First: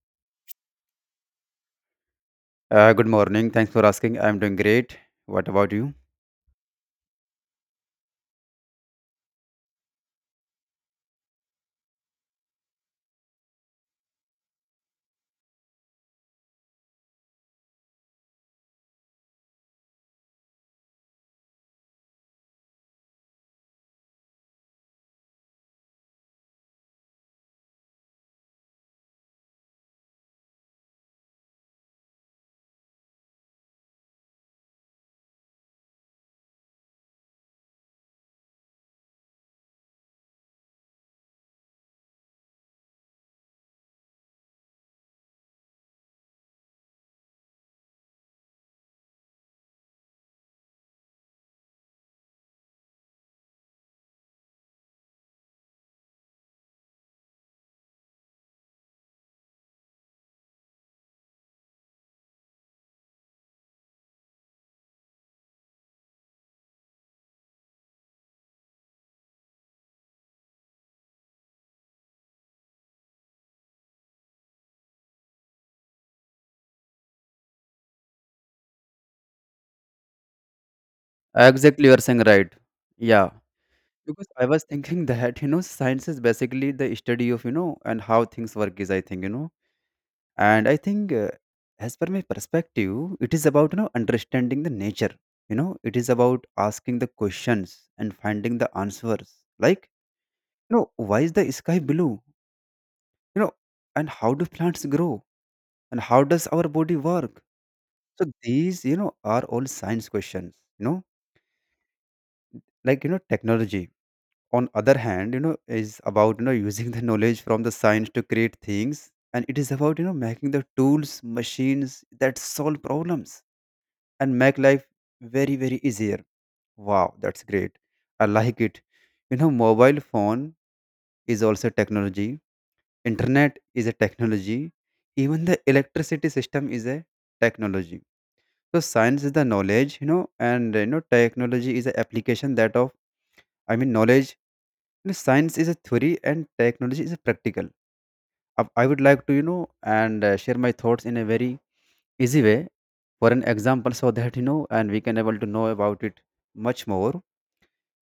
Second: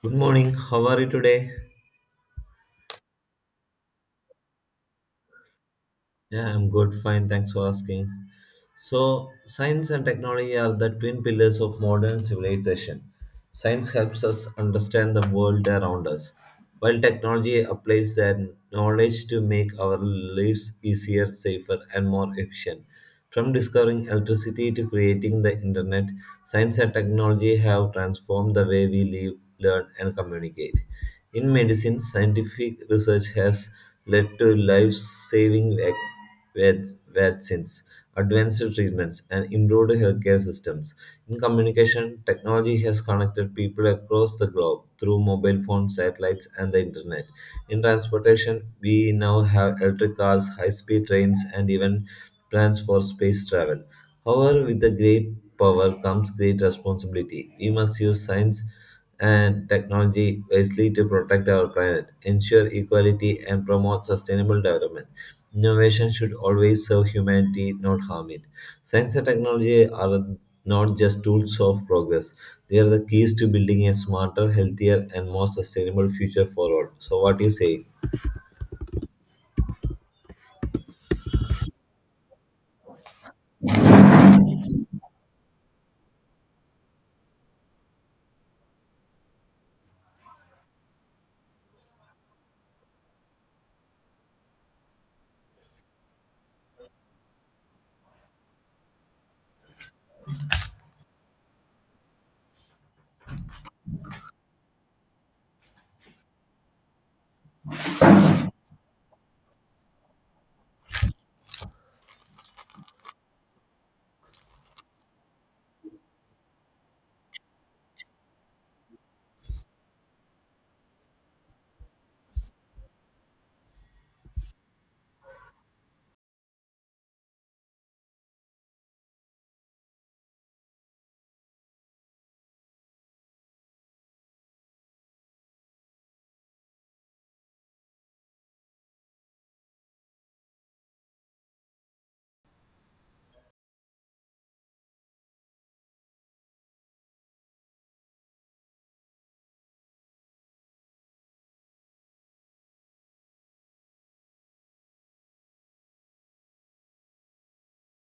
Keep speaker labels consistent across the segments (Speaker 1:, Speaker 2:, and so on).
Speaker 1: Good morning. How are you today?
Speaker 2: Good morning. Thanks for asking. I'm doing great. What about you?
Speaker 1: Yeah, I'm good. Fine. Thanks for asking. So, science and technology are the twin pillars of modern civilization. Science helps us understand the world around us, while technology applies their knowledge to make our lives easier, safer, and more efficient. From discovering electricity to creating the internet, science and technology have transformed the way we live, learn, and communicate. In medicine, scientific research has led to life-saving vaccines, advanced treatments, and improved healthcare systems. In communication, technology has connected people across the globe through mobile phones, satellites, and the internet. In transportation, we now have electric cars, high-speed trains, and even plans for space travel. However, with the great power comes great responsibility. We must use science and technology wisely to protect our planet, ensure equality, and promote sustainable development. Innovation should always serve humanity, not harm it. Science and technology are not just tools of progress, they are the keys to building a smarter, healthier, and more sustainable future for all. So, what do you say?
Speaker 2: Exactly, you are saying right. Yeah, because I was thinking that science is basically the study of and how things work is. I think you know, and I think as per my perspective, it is about understanding the nature. It is about asking the questions and finding the answers. Like why is the sky blue? You know, and How do plants grow? And how does our body work? So these are all science questions. Like technology, on other hand, is about using the knowledge from the science to create things, and it is about making the tools machines that solve problems and make life very very easier. Wow, that's great. I like it. You know, mobile phone is also technology. Internet is a technology. Even the electricity system is a technology. So science is the knowledge, and technology is the application that of, knowledge. You know, science is a theory and technology is a practical. I would like to, you know, and share my thoughts in a very easy way, for an example, so that, you know, and we can able to know about it much more.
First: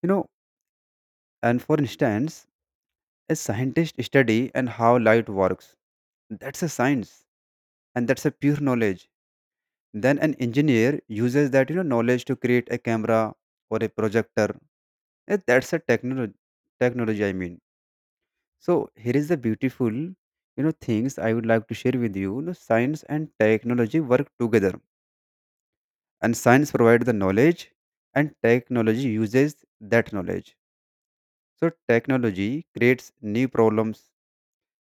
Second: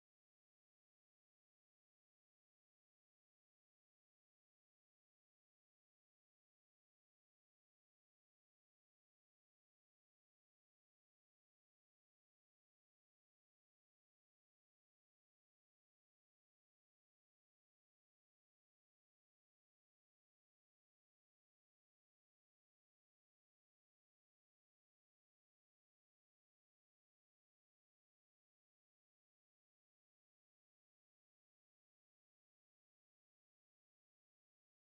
Speaker 2: You know, and For instance, a scientist study and how light works. That's a science, and that's a pure knowledge. Then an engineer uses that, knowledge to create a camera or a projector. That's a technology, I mean. So here is the beautiful, things I would like to share with you. You know, science and technology work together, and science provides the knowledge, and technology uses that knowledge. So technology creates new problems,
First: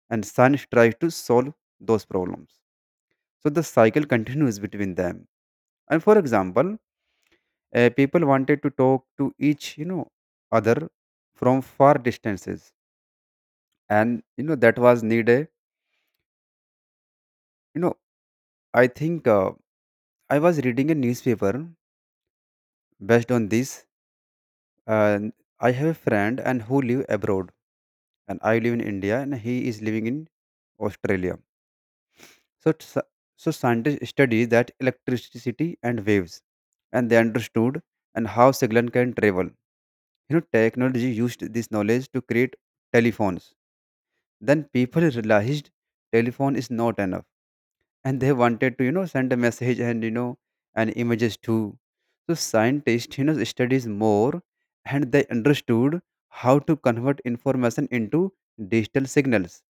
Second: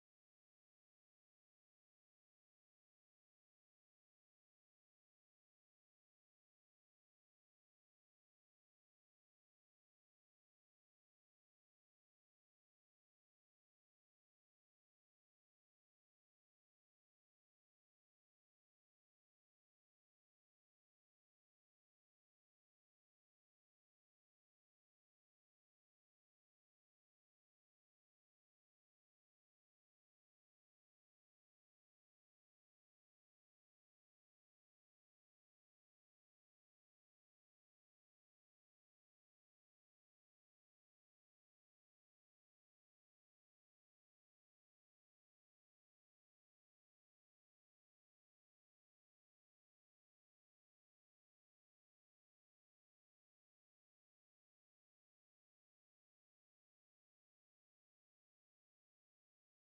Speaker 2: and science tries to solve those problems. So the cycle continues between them. And for example, people wanted to talk to each, other from far distances, and that was needed. You know, I think. I was reading a newspaper based on this. And I have a friend and who live abroad, and I live in India, and he is living in Australia. So, t- so scientists study that electricity and waves, and they understood and how signal can travel. Technology used this knowledge to create telephones. Then people realized telephone is not enough, and they wanted to send a message, and and images too. So scientists studies more, and they understood how to convert information into digital signals.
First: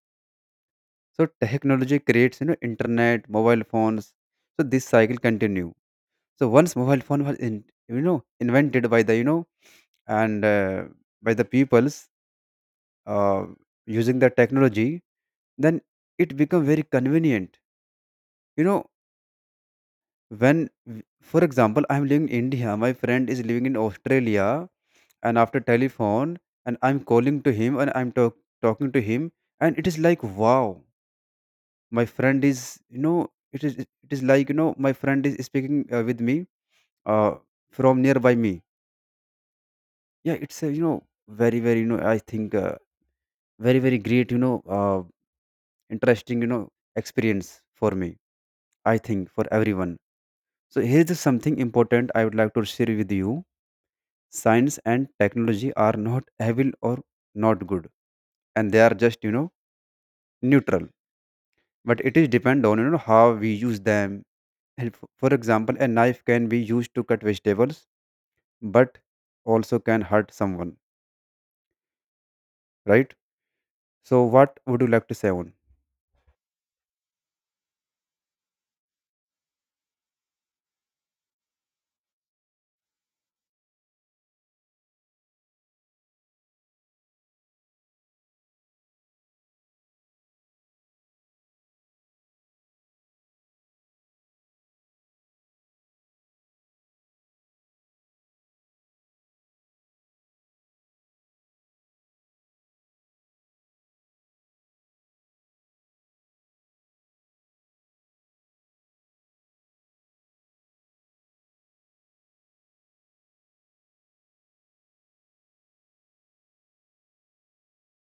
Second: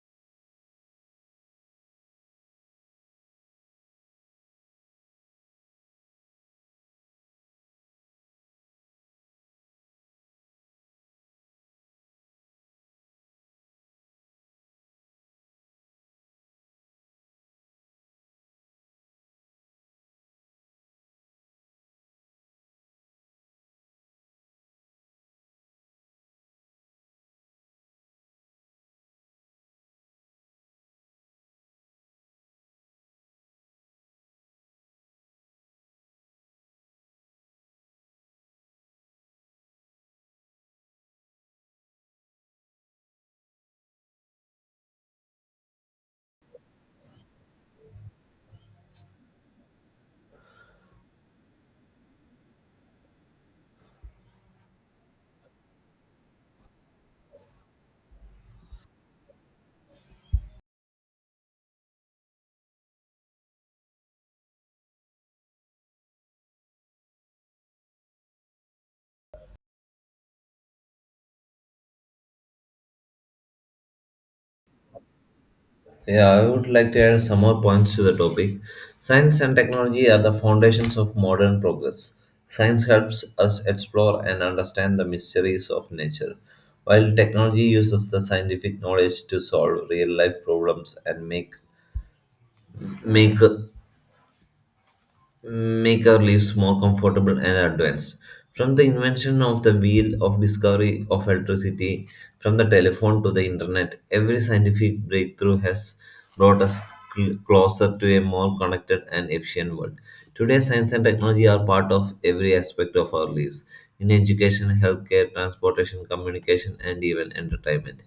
Speaker 2: So technology creates, internet mobile phones. So this cycle continue. So once mobile phone was in, invented by the you know and by the peoples, uh, using the technology, then it become very convenient. you know when, for example, I'm living in India, my friend is living in Australia, and after telephone, and I'm calling to him, and talking to him, and it is like, wow, my friend is it is like my friend is speaking with me, uh, from nearby me. Yeah, it's a, very very, you know I think very very great, interesting, experience for me. I think for everyone. So here's something important I would like to share with you. Science and technology are not evil or not good, and they are just, neutral. But it is depend on how we use them. And for example, a knife can be used to cut vegetables, but also can hurt someone, right? So what would you like to say on?
Speaker 1: Yeah, I would like to add some more points to the topic. Science and technology are the foundations of modern progress. Science helps us explore and understand the mysteries of nature, while technology uses the scientific knowledge to solve real life problems and make make our lives more comfortable and advanced. From the invention of the wheel of discovery of electricity, from the telephone to the internet, every scientific breakthrough has brought us closer to a more connected and efficient world. Today, science and technology are part of every aspect of our lives in education, healthcare, transportation, communication, and even entertainment.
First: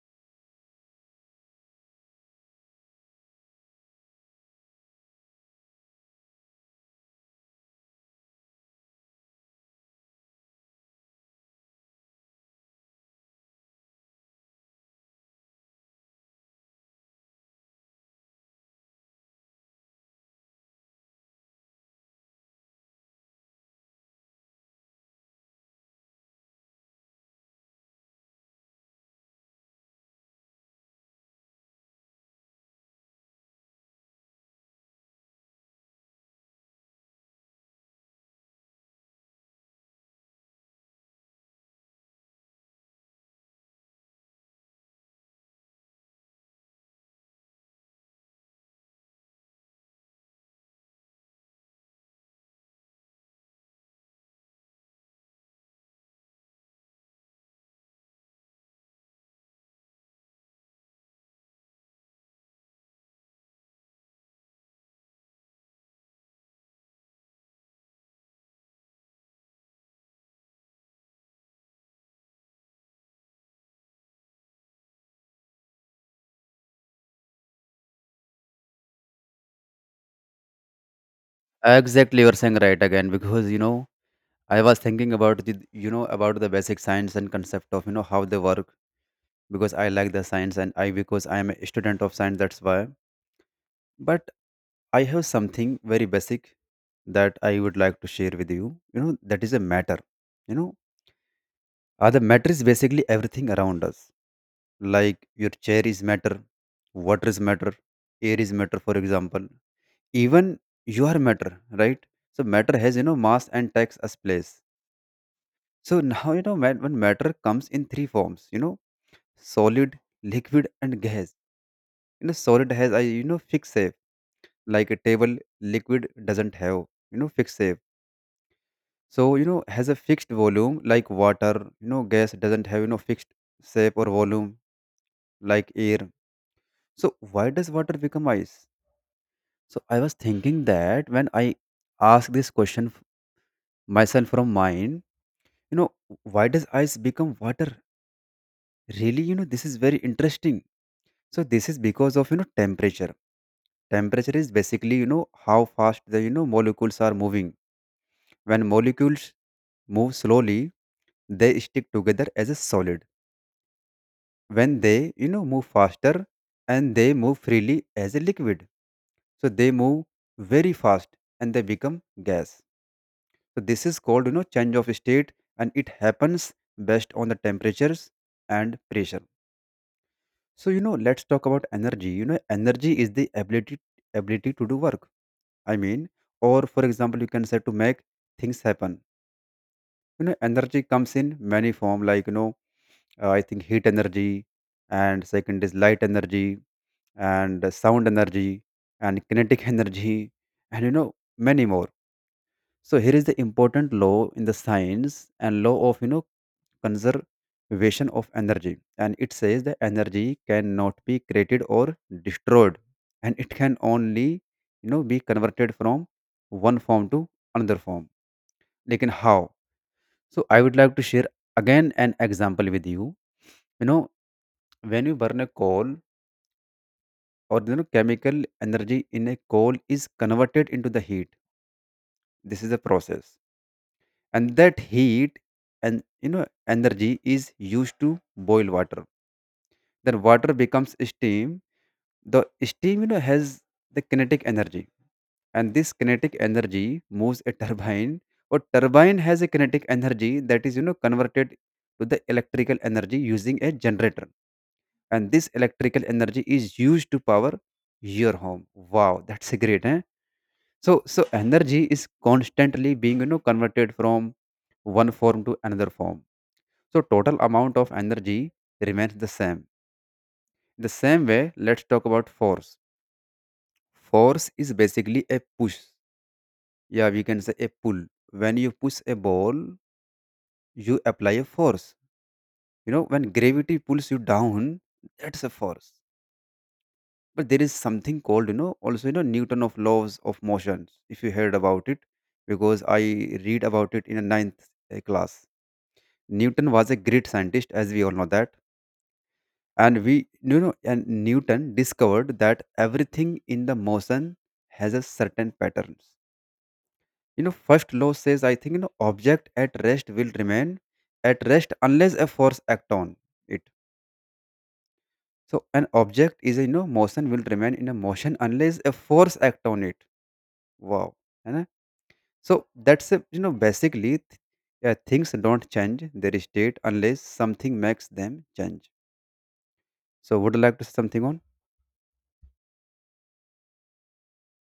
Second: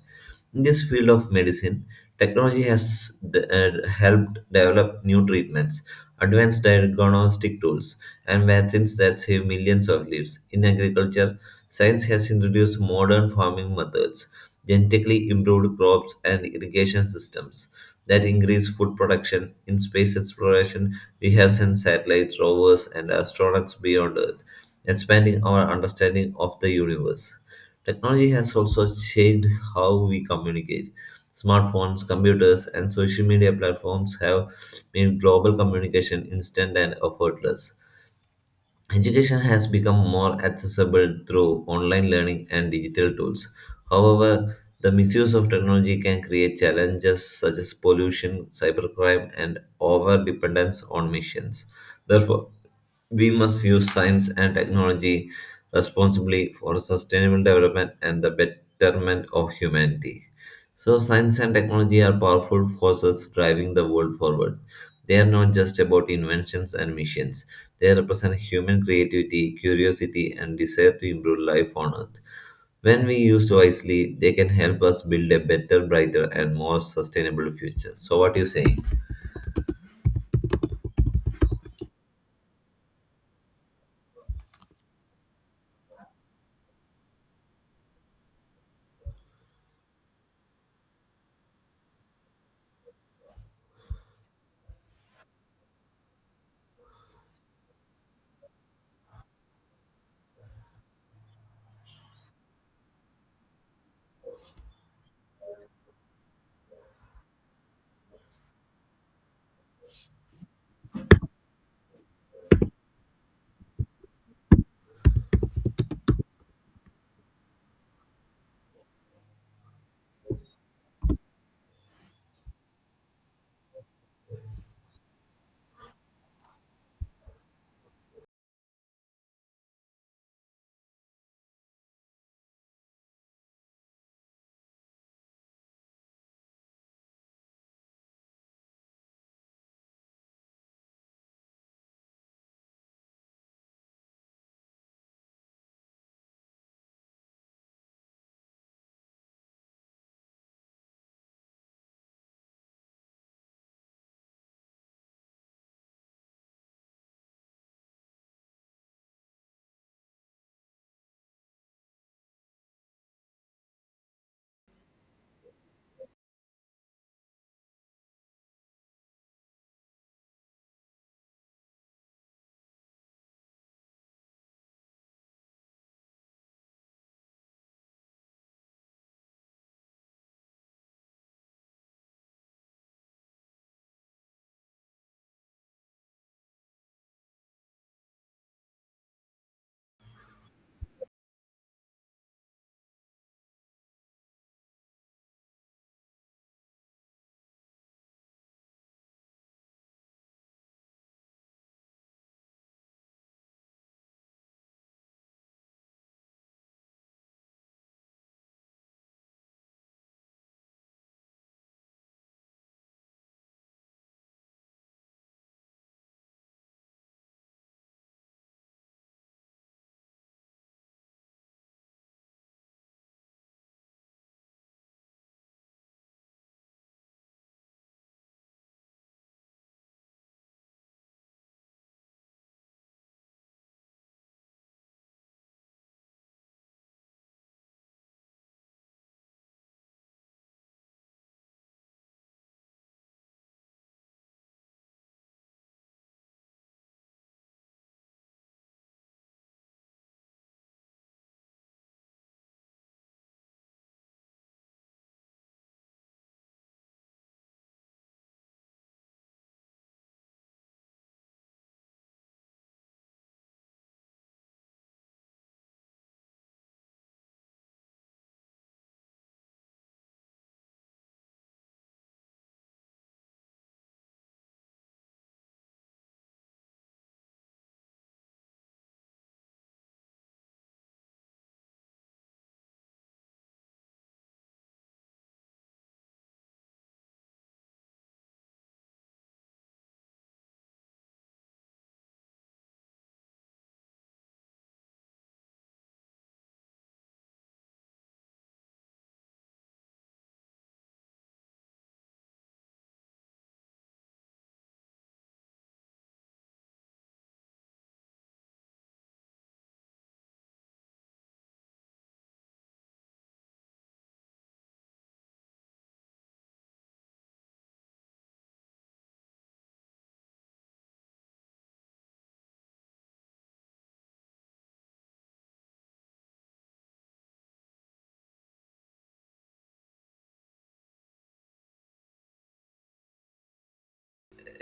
Speaker 1: In this field of medicine, technology has helped develop new treatments advanced diagnostic tools, and vaccines that save millions of lives. In agriculture, science has introduced modern farming methods, genetically improved crops, and irrigation systems that increase food production. In space exploration, we have sent satellites, rovers, and astronauts beyond Earth, expanding our understanding of the universe. Technology has also changed how we communicate. Smartphones, computers, and social media platforms have made global communication instant and effortless. Education has become more accessible through online learning and digital tools. However, the misuse of technology can create challenges such as pollution, cybercrime, and over dependence on machines. Therefore, we must use science and technology responsibly for sustainable development and the betterment of humanity. So, science and technology are powerful forces driving the world forward. They are not just about inventions and missions, they represent human creativity, curiosity, and desire to improve life on earth. When we used wisely, they can help us build a better, brighter, and more sustainable future. So, what do you say?
Speaker 2: Exactly, you're saying right again, because I was thinking about the, about the basic science and concept of, how they work, because I like the science, and I because I am a student of science, that's why. But I have something very basic that I would like to share with you. You know, that is a matter. You know, the matter is basically everything around us. Like your chair is matter, water is matter, air is matter, for example. Even you are matter, right? So matter has, mass and takes us place. So now, you know, mat- when matter comes in three forms, solid, liquid, and gas. Solid has, fixed shape. Like a table, liquid doesn't have, fixed shape. So, has a fixed volume like water. Gas doesn't have, fixed shape or volume, like air. So, why does water become ice? So, I was thinking that when I ask this question f- myself from mind, you know, why does ice become water? Really, this is very interesting. So, this is because of, temperature. Temperature is basically, how fast the, molecules are moving. When molecules move slowly, they stick together as a solid. When they, move faster, and they move freely as a liquid. So they move very fast, and they become gas. So this is called, change of state, and it happens based on the temperatures and pressure. So, let's talk about energy. Energy is the ability to do work, i mean or for example, you can say, to make things happen. You know, energy comes in many form, like, I think, heat energy, and second is light energy, and sound energy, and kinetic energy, and, many more. So here is the important law in the science, and law of, conservation of energy, and it says the energy cannot be created or destroyed, and it can only, be converted from one form to another form. Like how? So I would like to share again an example with you. You know when you burn a coal, or chemical energy in a coal is converted into the heat. This is the process, and that heat, and energy is used to boil water. Then water becomes steam. The steam, has the kinetic energy, and this kinetic energy moves a turbine, or turbine has a kinetic energy that is, converted to the electrical energy using a generator, and this electrical energy is used to power your home. Wow, that's a great, eh? So energy is constantly being, converted from one form to another form. So total amount of energy remains the same. The same way, let's talk about force. Force is basically a push. Yeah, we can say a pull. When you push a ball, you apply a force. You know, when gravity pulls you down, that's a force. But there is something called, also, Newton of laws of motions. If you heard about it, because I read about it in a ninth, class. Newton was a great scientist, as we all know that. And we, you know, and Newton discovered that everything in the motion has a certain patterns. You know, first law says, I think, you know, object at rest will remain at rest unless a force act on it. So an object is, a, motion will remain in a motion unless a force act on it. Wow. है ना? So that's, a, yeah, things don't change their state unless something makes them change. So would you like to say something on?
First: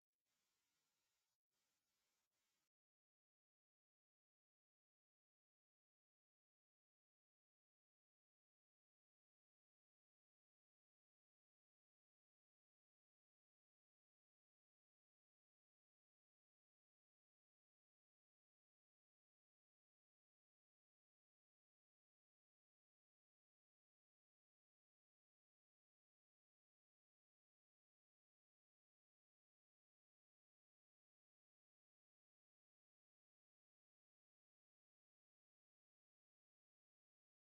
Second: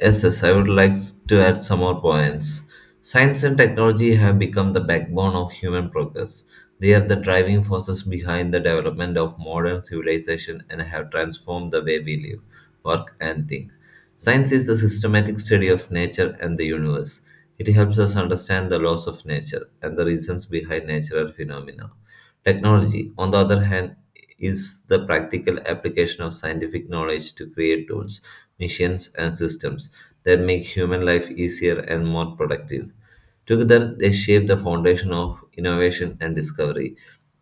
Speaker 1: Yes, I would like to add some more points. Science and technology have become the backbone of human progress. They are the driving forces behind the development of modern civilization and have transformed the way we live, work, and think. Science is the systematic study of nature and the universe. It helps us understand the laws of nature and the reasons behind natural phenomena. Technology, on the other hand, is the practical application of scientific knowledge to create tools, machines, and systems that make human life easier and more productive. Together, they shape the foundation of innovation and discovery.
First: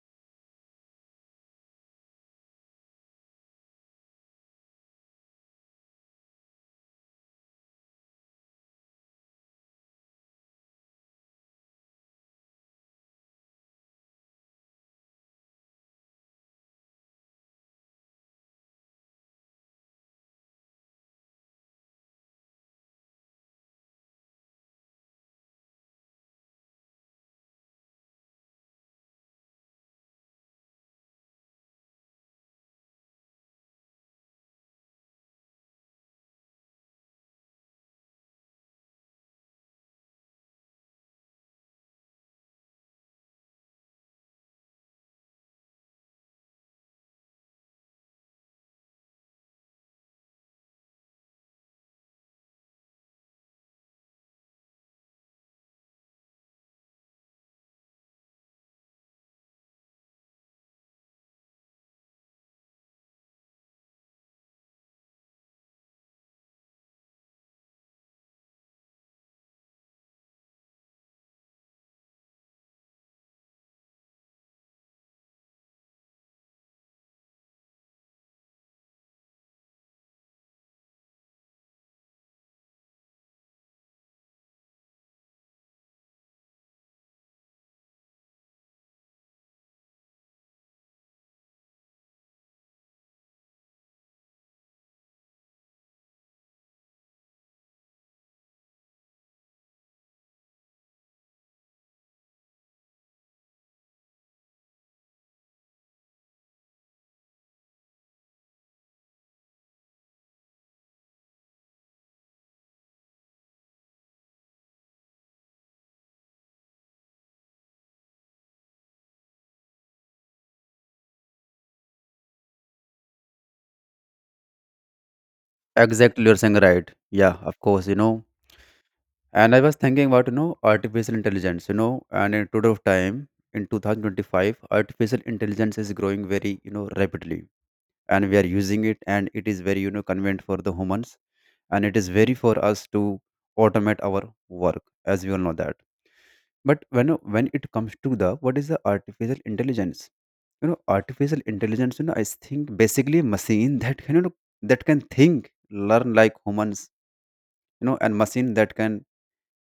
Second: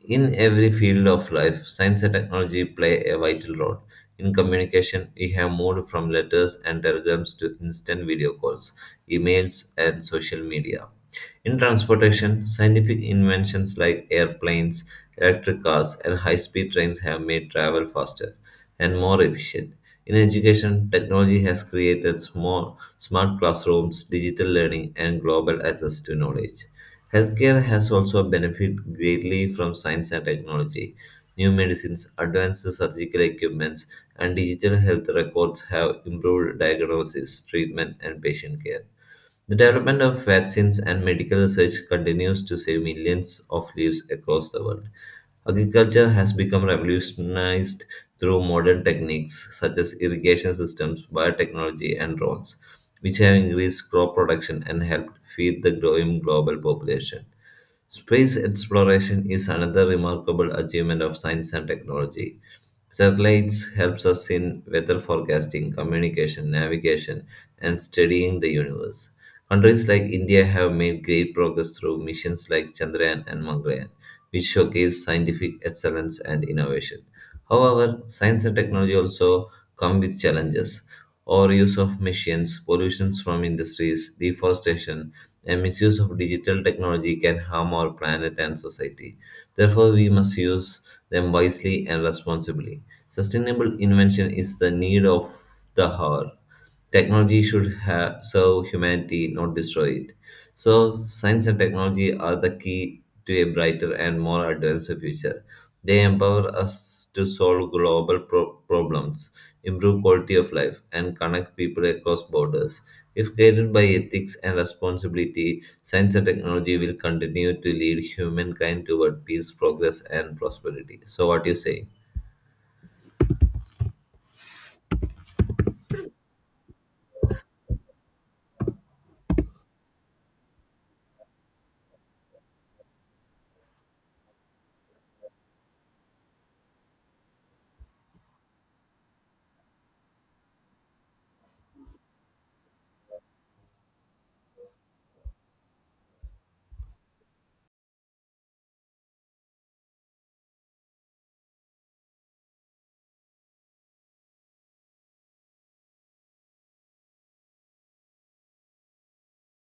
Speaker 1: In every field of life, science and technology play a vital role. In communication, we have moved from letters and telegrams to instant video calls, emails, and social media. In transportation, scientific inventions like airplanes, electric cars, and high speed trains have made travel faster and more efficient. In education, technology has created small, smart classrooms, digital learning, and global access to knowledge. Healthcare has also benefited greatly from science and technology. New medicines, advanced surgical equipments, and digital health records have improved diagnosis, treatment, and patient care. The development of vaccines and medical research continues to save millions of lives across the world. Agriculture has become revolutionized through modern techniques such as irrigation systems, biotechnology, and drones, which have increased crop production and helped feed the growing global population. Space exploration is another remarkable achievement of science and technology. Satellites helps us in weather forecasting, communication, navigation, and studying the universe. Countries like India have made great progress through missions like Chandrayaan and Mangalyaan, which showcase scientific excellence and innovation. However, science and technology also come with challenges. Overuse of machines, pollution from industries, deforestation, and misuse of digital technology can harm our planet and society. Therefore, we must use them wisely and responsibly. Sustainable invention is the need of the hour. Technology should serve humanity, not destroy it. So, science and technology are the key to a brighter and more advanced future. They empower us to solve global problems, improve quality of life, and connect people across borders. If guided by ethics and responsibility, science and technology will continue to lead humankind toward peace, progress, and prosperity. So, what do you say?
Speaker 2: Exactly, you're saying right. Yeah, of course, you know. And I was thinking about, artificial intelligence, you know, and in today of time, in 2025, artificial intelligence is growing very, rapidly. And we are using it, and it is very, convenient for the humans. And it is very for us to automate our work, as we all know that. But when it comes to the what is the artificial intelligence? Artificial intelligence, I think basically machine that can think, learn like humans and machine that can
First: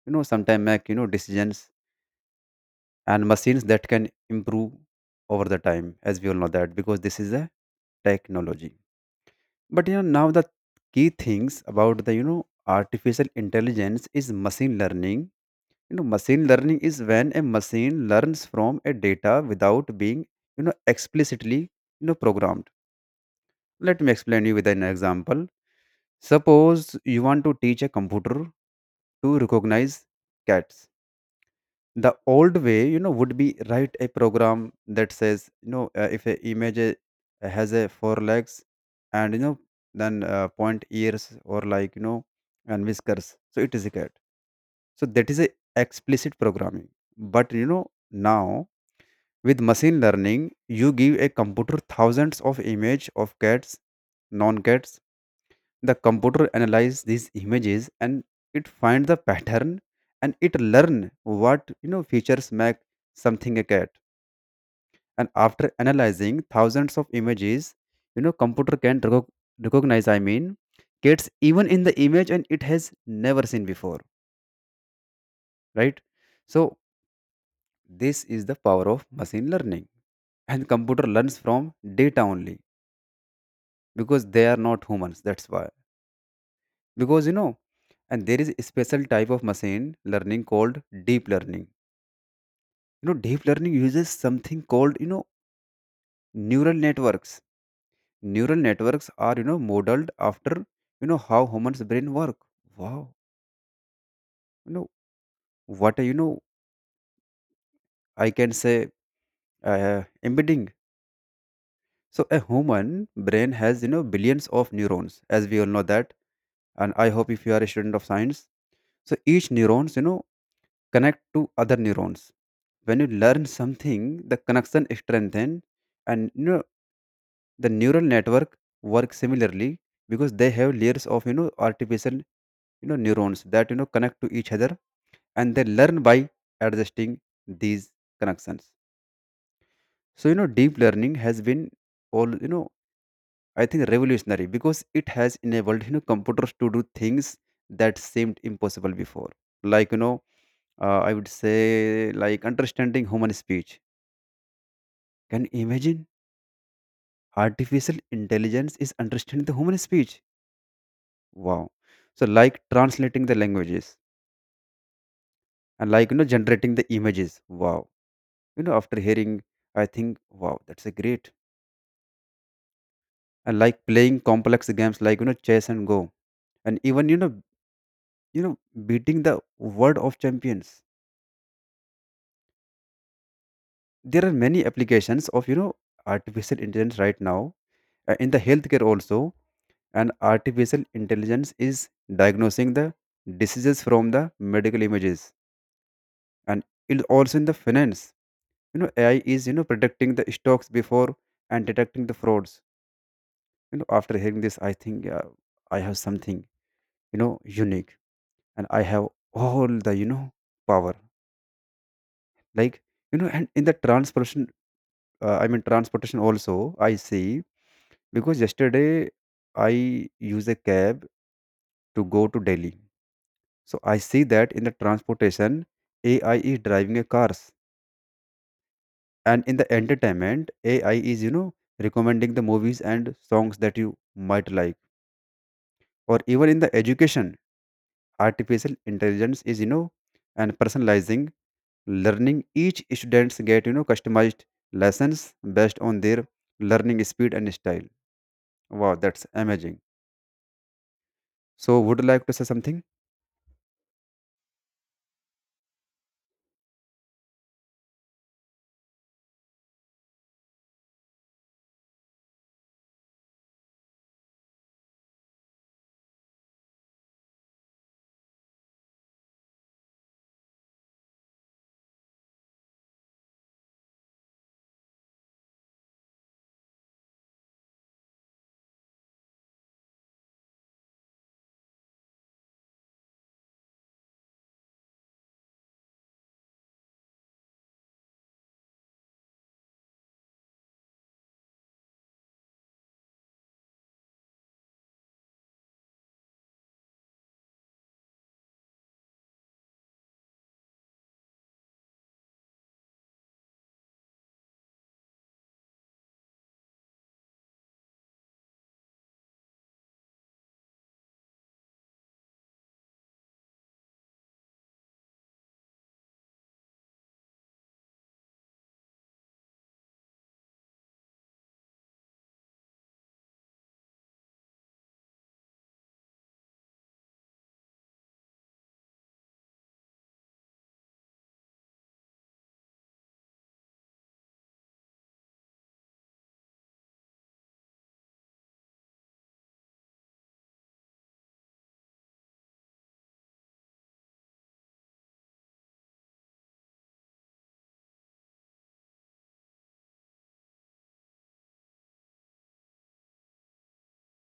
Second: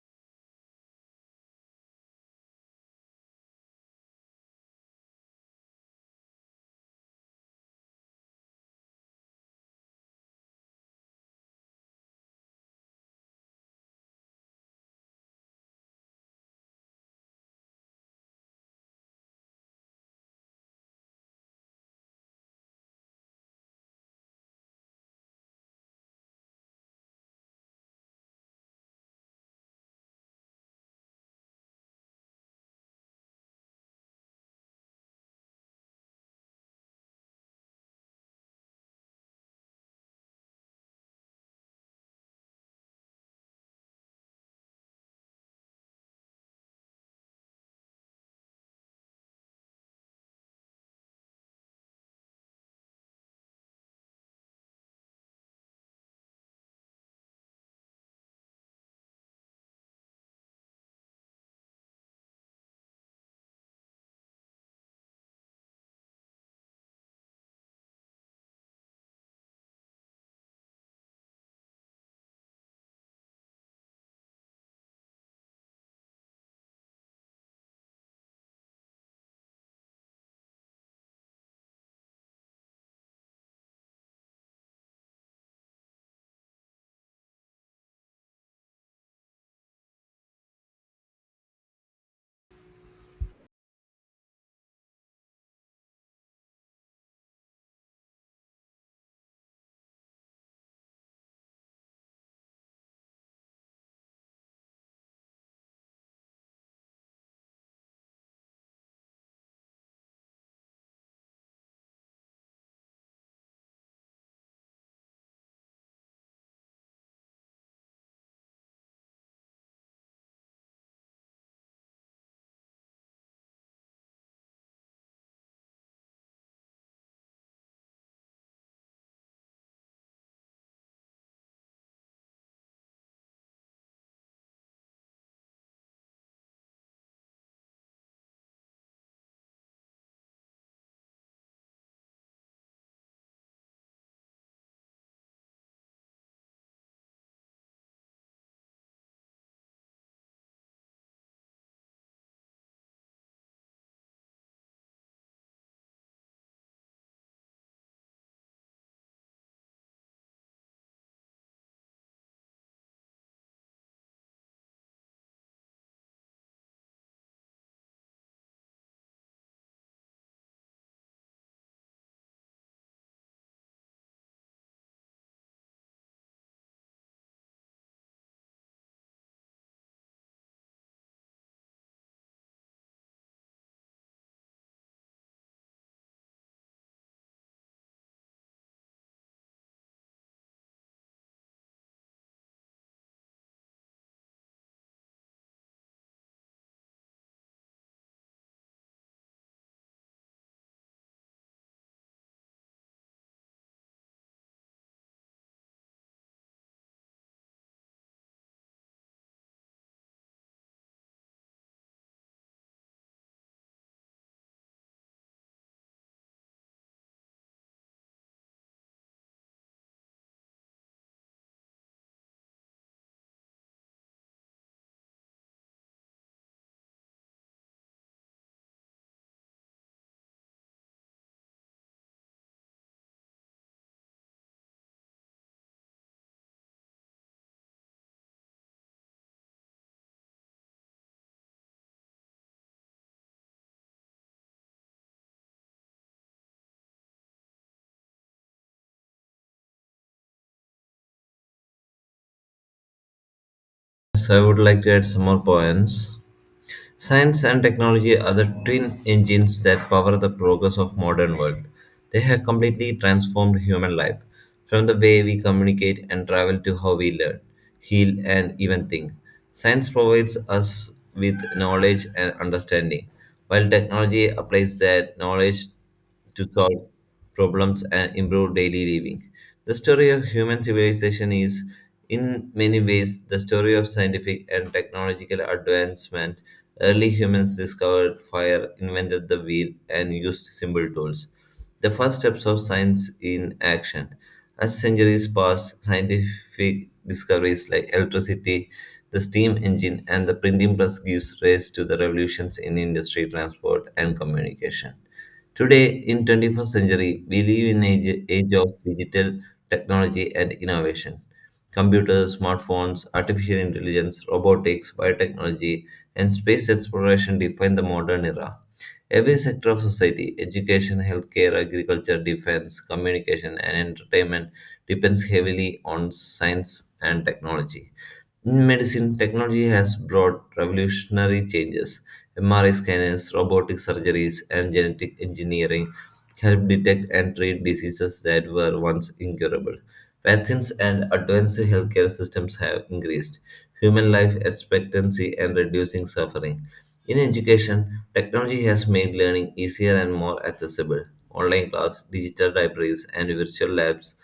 Speaker 2: sometime make decisions, and machines that can improve over the time, as we all know that, because this is a technology. But now the key things about the artificial intelligence is machine learning. Machine learning is when a machine learns from a data without being explicitly programmed. Let me explain you with an example. Suppose you want to teach a computer to recognize cats. The old way would be write a program that says, if a image has a four legs, and then point ears, or like and whiskers, so it is a cat. So that is a explicit programming. But now with machine learning, you give a computer thousands of image of cats, non cats. The computer analyzes these images and it finds the pattern, and it learn what features make something a cat. And after analyzing thousands of images, computer can recognize, I mean, cats even in the image, and it has never seen before, right? So this is the power of machine learning, and computer learns from data only because they are not humans, that's why. Because and there is a special type of machine learning called deep learning. Deep learning uses something called neural networks. Neural networks are modeled after how humans brain work. Wow, know what a, I can say, uh, embedding. So a human brain has billions of neurons, as we all know that. And I hope if you are a student of science. So each neurons connect to other neurons. When you learn something, the connection strengthen. And the neural network works similarly, because they have layers of artificial neurons that connect to each other, and they learn by adjusting these connections. So deep learning has been all I think revolutionary, because it has enabled computers to do things that seemed impossible before. Like I would say, like understanding human speech. Can you imagine? Artificial intelligence is understanding the human speech. Wow. So like translating the languages, and like generating the images. Wow. After hearing, I think, wow, that's a great. And like playing complex games like chess and go, and even you know beating the world of champions. There are many applications of artificial intelligence right now, in the healthcare also. And artificial intelligence is diagnosing the diseases from the medical images. And it also in the finance, AI is predicting the stocks before, and detecting the frauds. After hearing this, I think, I have something, you know unique, and I have all the power, like, and in the transportation, I mean transportation also, I see. Because yesterday I use a cab to go to Delhi. So I see that in the transportation, AI is driving a cars. And in the entertainment, AI is recommending the movies and songs that you might like. Or even in the education, artificial intelligence is and personalizing learning. Each students get customized lessons based on their learning speed and style. Wow, that's amazing. So would you like to say something?
Speaker 1: So, I would like to add some more points. Science and technology are the twin engines that power the progress of modern world. They have completely transformed human life, from the way we communicate and travel to how we learn, heal, and even think. Science provides us with knowledge and understanding, while technology applies that knowledge to solve problems and improve daily living. The story of human civilization is, in many ways, the story of scientific and technological advancement. Early humans discovered fire, invented the wheel, and used simple tools. The first steps of science in action. As centuries pass, scientific discoveries like electricity, the steam engine, and the printing press gives rise to the revolutions in industry, transport, and communication. Today, in 21st century, we live in age of digital technology and innovation. Computers, smartphones, artificial intelligence, robotics, biotechnology, and space exploration define the modern era. Every sector of society, education, healthcare, agriculture, defense, communication, and entertainment, depends heavily on science and technology. In medicine, technology has brought revolutionary changes. MRI scanners, robotic surgeries, and genetic engineering help detect and treat diseases that were once incurable. Vaccines and advanced healthcare systems have increased human life expectancy and reducing suffering. In education, technology has made learning easier and more accessible. Online class, digital libraries, and virtual labs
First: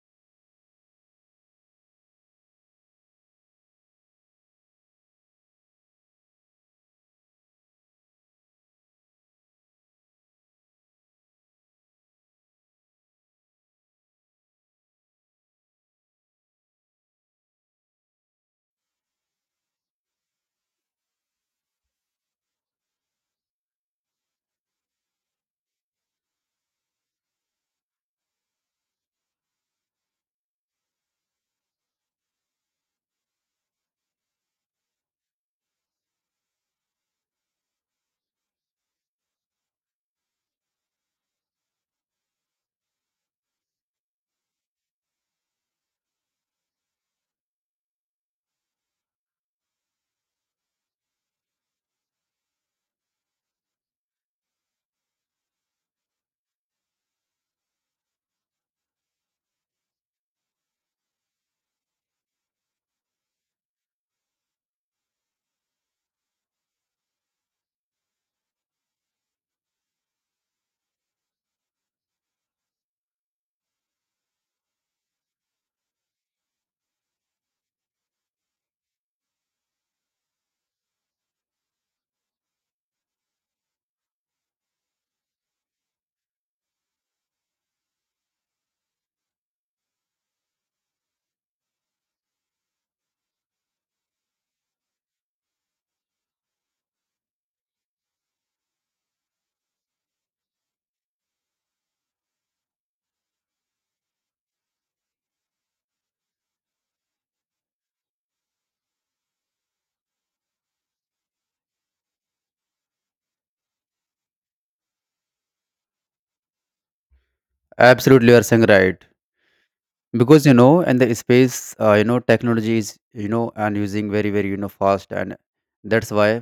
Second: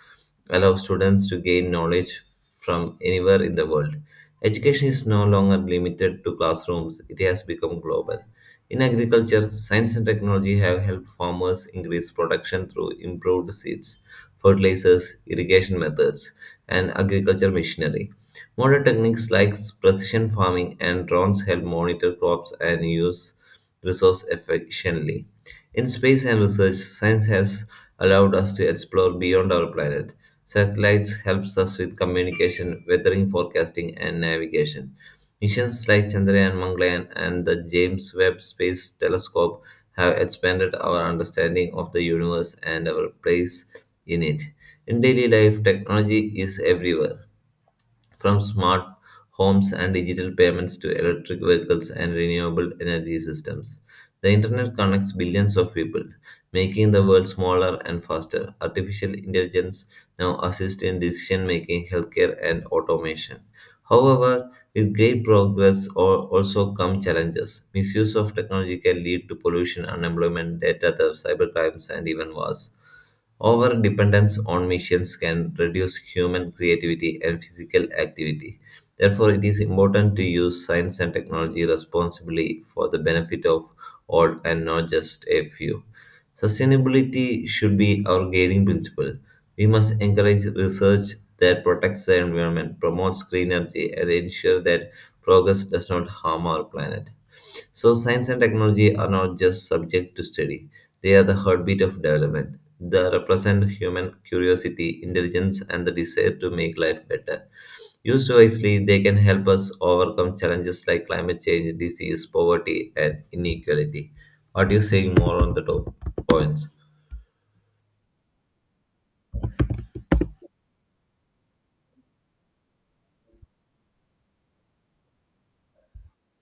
Speaker 1: allow students to gain knowledge from anywhere in the world. Education is no longer limited to classrooms, it has become global. In agriculture, science and technology have helped farmers increase production through improved seeds, fertilizers, irrigation methods, and agriculture machinery. Modern techniques like precision farming and drones help monitor crops and use resources efficiently. In space and research, science has allowed us to explore beyond our planet. Satellites helps us with communication, weathering forecasting, and navigation. Missions like Chandrayaan, Mangalyaan, and the James Webb Space Telescope have expanded our understanding of the universe and our place in it. In daily life, technology is everywhere from smart homes and digital payments to electric vehicles and renewable energy systems, the internet connects billions of people, making the world smaller and faster. Artificial intelligence now assists in decision making, healthcare, and automation. However, with great progress also come challenges. Misuse of technology can lead to pollution, unemployment, data theft, cybercrimes, and even wars. Over dependence on machines can reduce human creativity and physical activity. Therefore, it is important to use science and technology responsibly for the benefit of all and not just a few. Sustainability should be our guiding principle. We must encourage research that protects the environment, promotes green energy, and ensure that progress does not harm our planet. So, science and technology are not just subject to study, they are the heartbeat of development. They represent human curiosity, intelligence, and the desire to make life better. Used wisely, they can help us overcome challenges like climate change, disease, poverty, and inequality. What do you say more on the top points?
Speaker 2: Absolutely, you are saying right. Because and the space, technology is, and using very very fast, and that's why.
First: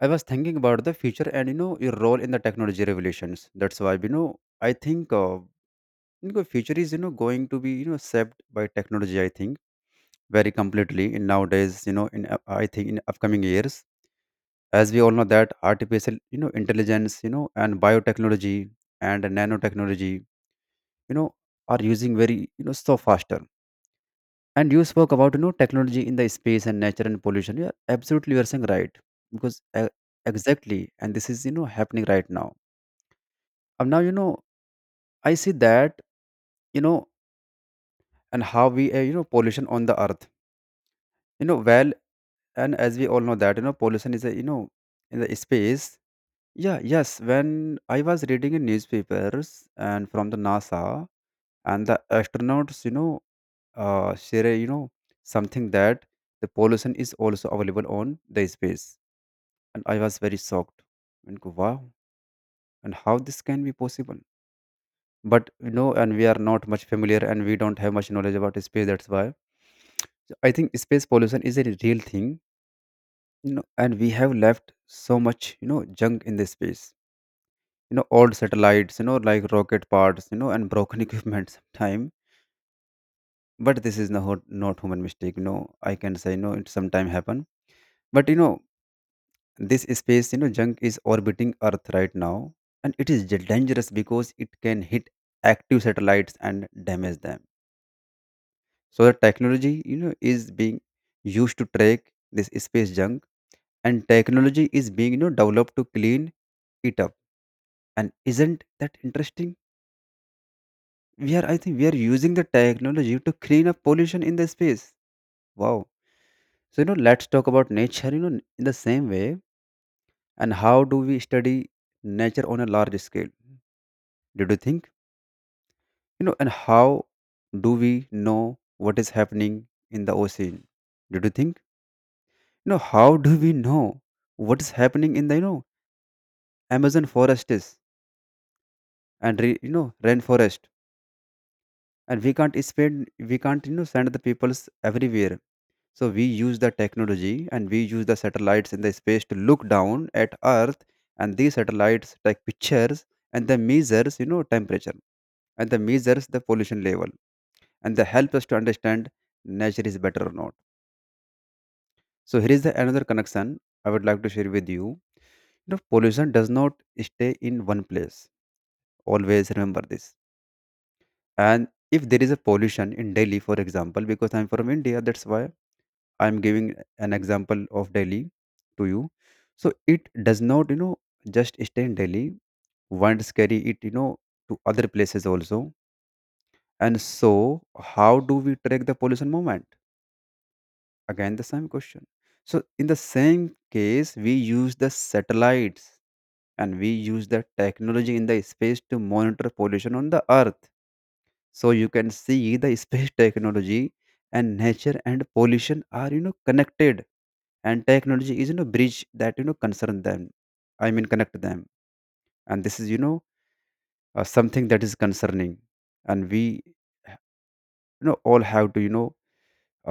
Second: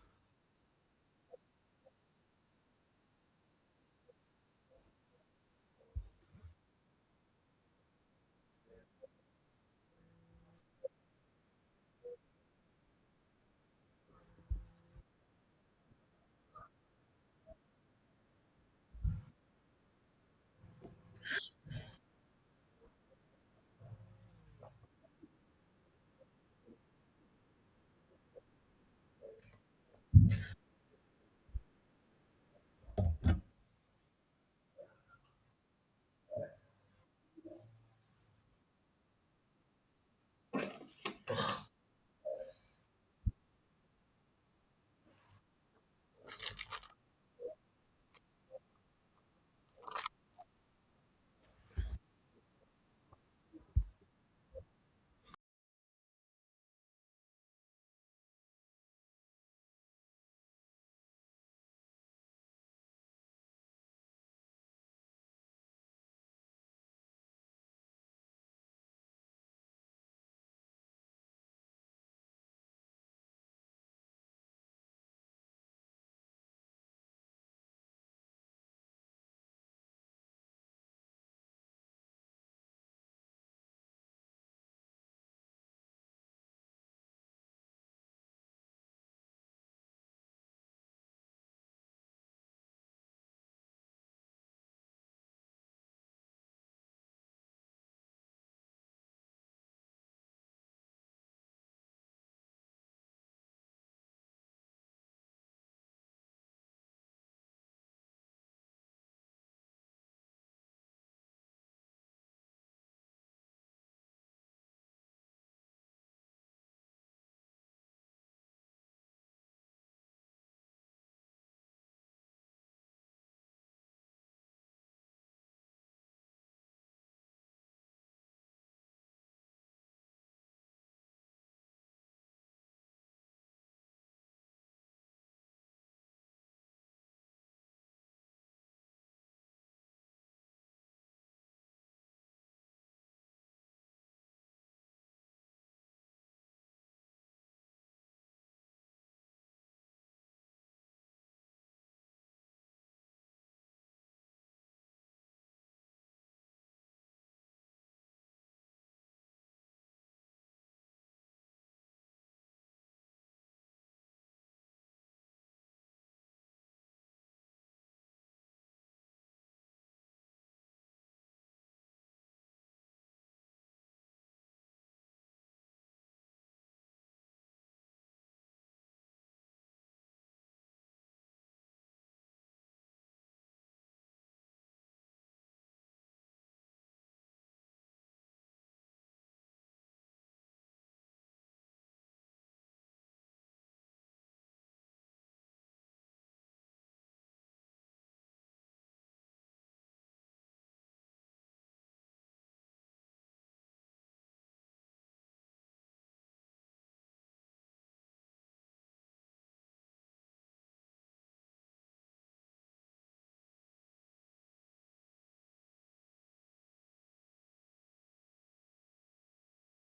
Speaker 2: I was thinking about the future and your role in the technology revolutions. That's why I think, future is going to be shaped by technology. I think very completely in nowadays. I think in upcoming years, as we all know that artificial intelligence, and biotechnology and nanotechnology, you know, are using very so faster. And you spoke about technology in the space and nature and pollution. Yeah, absolutely, you are saying right. Because exactly, and this is happening right now. And now I see that you know and how we pollution on the Earth. Well, and as we all know that pollution is a, in the space. Yeah, yes, when I was reading in newspapers and from the NASA and the astronauts, share a, something, that the pollution is also available on the space. And I was very shocked and go, wow, and how this can be possible. But and we are not much familiar and we don't have much knowledge about space, that's why. So I think space pollution is a real thing, and we have left so much, junk in the space. Old satellites, like rocket parts, and broken equipment sometime. But this is not human mistake. I can say no, it sometime happen. But this space, junk is orbiting Earth right now, and it is dangerous because it can hit active satellites and damage them. So the technology, is being used to track this space junk, and technology is being developed to clean it up. And isn't that interesting? We are I think we are using the technology to clean up pollution in the space. Wow. So let's talk about nature in the same way. And how do we study nature on a large scale? Did you think and how do we know what is happening in the ocean? Did you think how do we know what is happening in the Amazon forests and re, you know rainforest? And we can't send the peoples everywhere. So we use the technology, and we use the satellites in the space to look down at Earth. And these satellites take pictures, and they measures temperature, and they measures the pollution level, and they help us to understand nature is better or not. So here is the another connection I would like to share with you. You know pollution does not stay in one place, always remember this. And if there is a pollution in Delhi, for example, because I'm from India, that's why I'm giving an example of Delhi to you. So it does not just stay in Delhi, wants carry it to other places also. And so how do we track the pollution movement? Again, the same question. So in the same case, we use the satellites, and we use the technology in the space to monitor pollution on the Earth. So you can see the space technology and nature and pollution are connected, and technology is bridge that concern them. I mean connect them. And this is something that is concerning, and we all have to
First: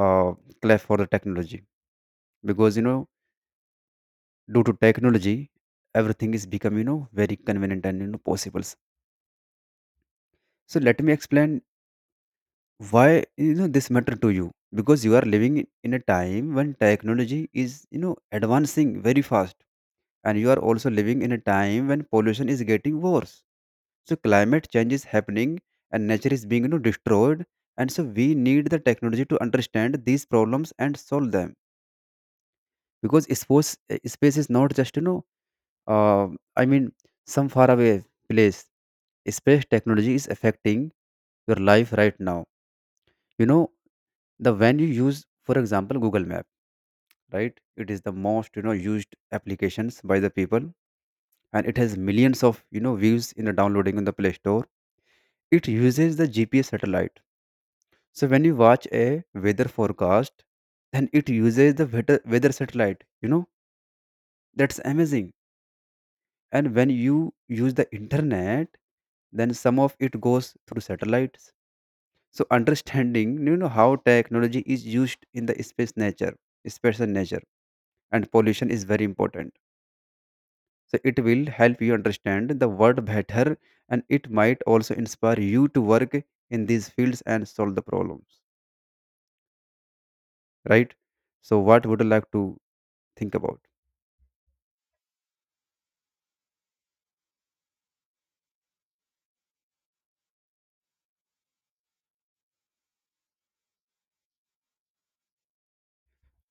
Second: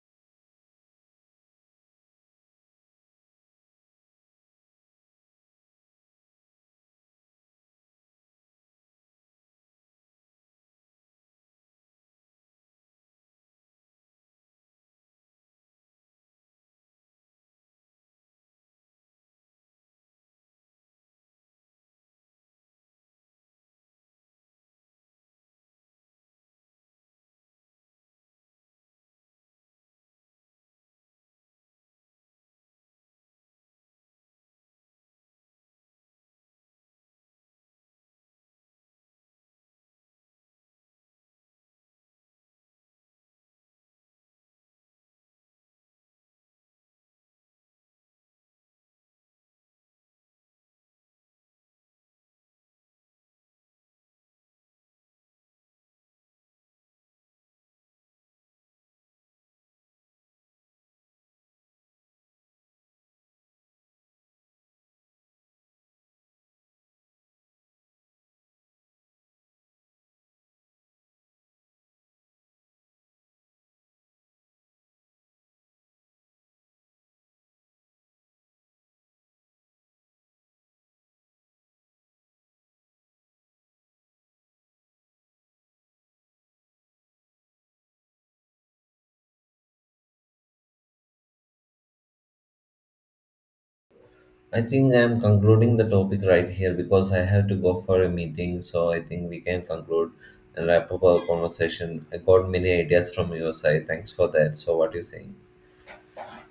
Speaker 2: uh, clap for the technology. Because due to technology, everything is become very convenient and possible. So let me explain why this matter to you. Because you are living in a time when technology is advancing very fast, and you are also living in a time when pollution is getting worse. So climate change is happening, and nature is being destroyed. And so we need the technology to understand these problems and solve them. Because space is not just uh, I mean some far away place. Space technology is affecting your life right now. You know the when you use, for example, Google Map, right? It is the most used applications by the people, and it has millions of views in the downloading in the Play Store. It uses the GPS satellite. So when you watch a weather forecast, then it uses the weather satellite, that's amazing. And when you use the internet, then some of it goes through satellites. So understanding how technology is used in the space and nature and pollution is very important. So it will help you understand the world better, and it might also inspire you to work in these fields and solve the problems, right? So what would you like to think about?
Speaker 1: I think I am concluding the topic right here because I have to go for a meeting. So I think we can conclude and wrap up our conversation. I got many ideas from your side. Thanks for that. So what are you saying?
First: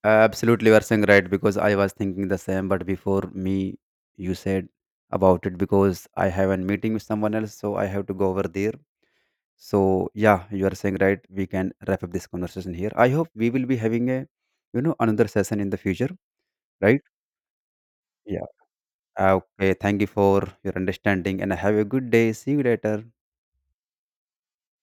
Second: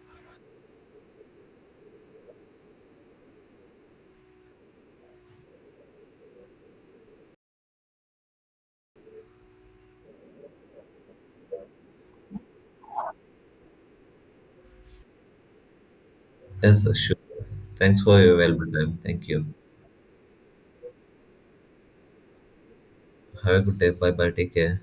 Speaker 2: Absolutely, you are saying right, because I was thinking the same, but before me you said about it. Because I have a meeting with someone else, so I have to go over there. So, yeah, you are saying right, we can wrap up this conversation here. I hope we will be having a another session in the future,
Speaker 1: Yes,
Speaker 2: right?
Speaker 1: sure. Thanks for your valuable time. Thank you.
Speaker 2: Okay, thank you for your understanding and have a good day. See you later.
Speaker 1: Have a good day. Bye bye. Take care.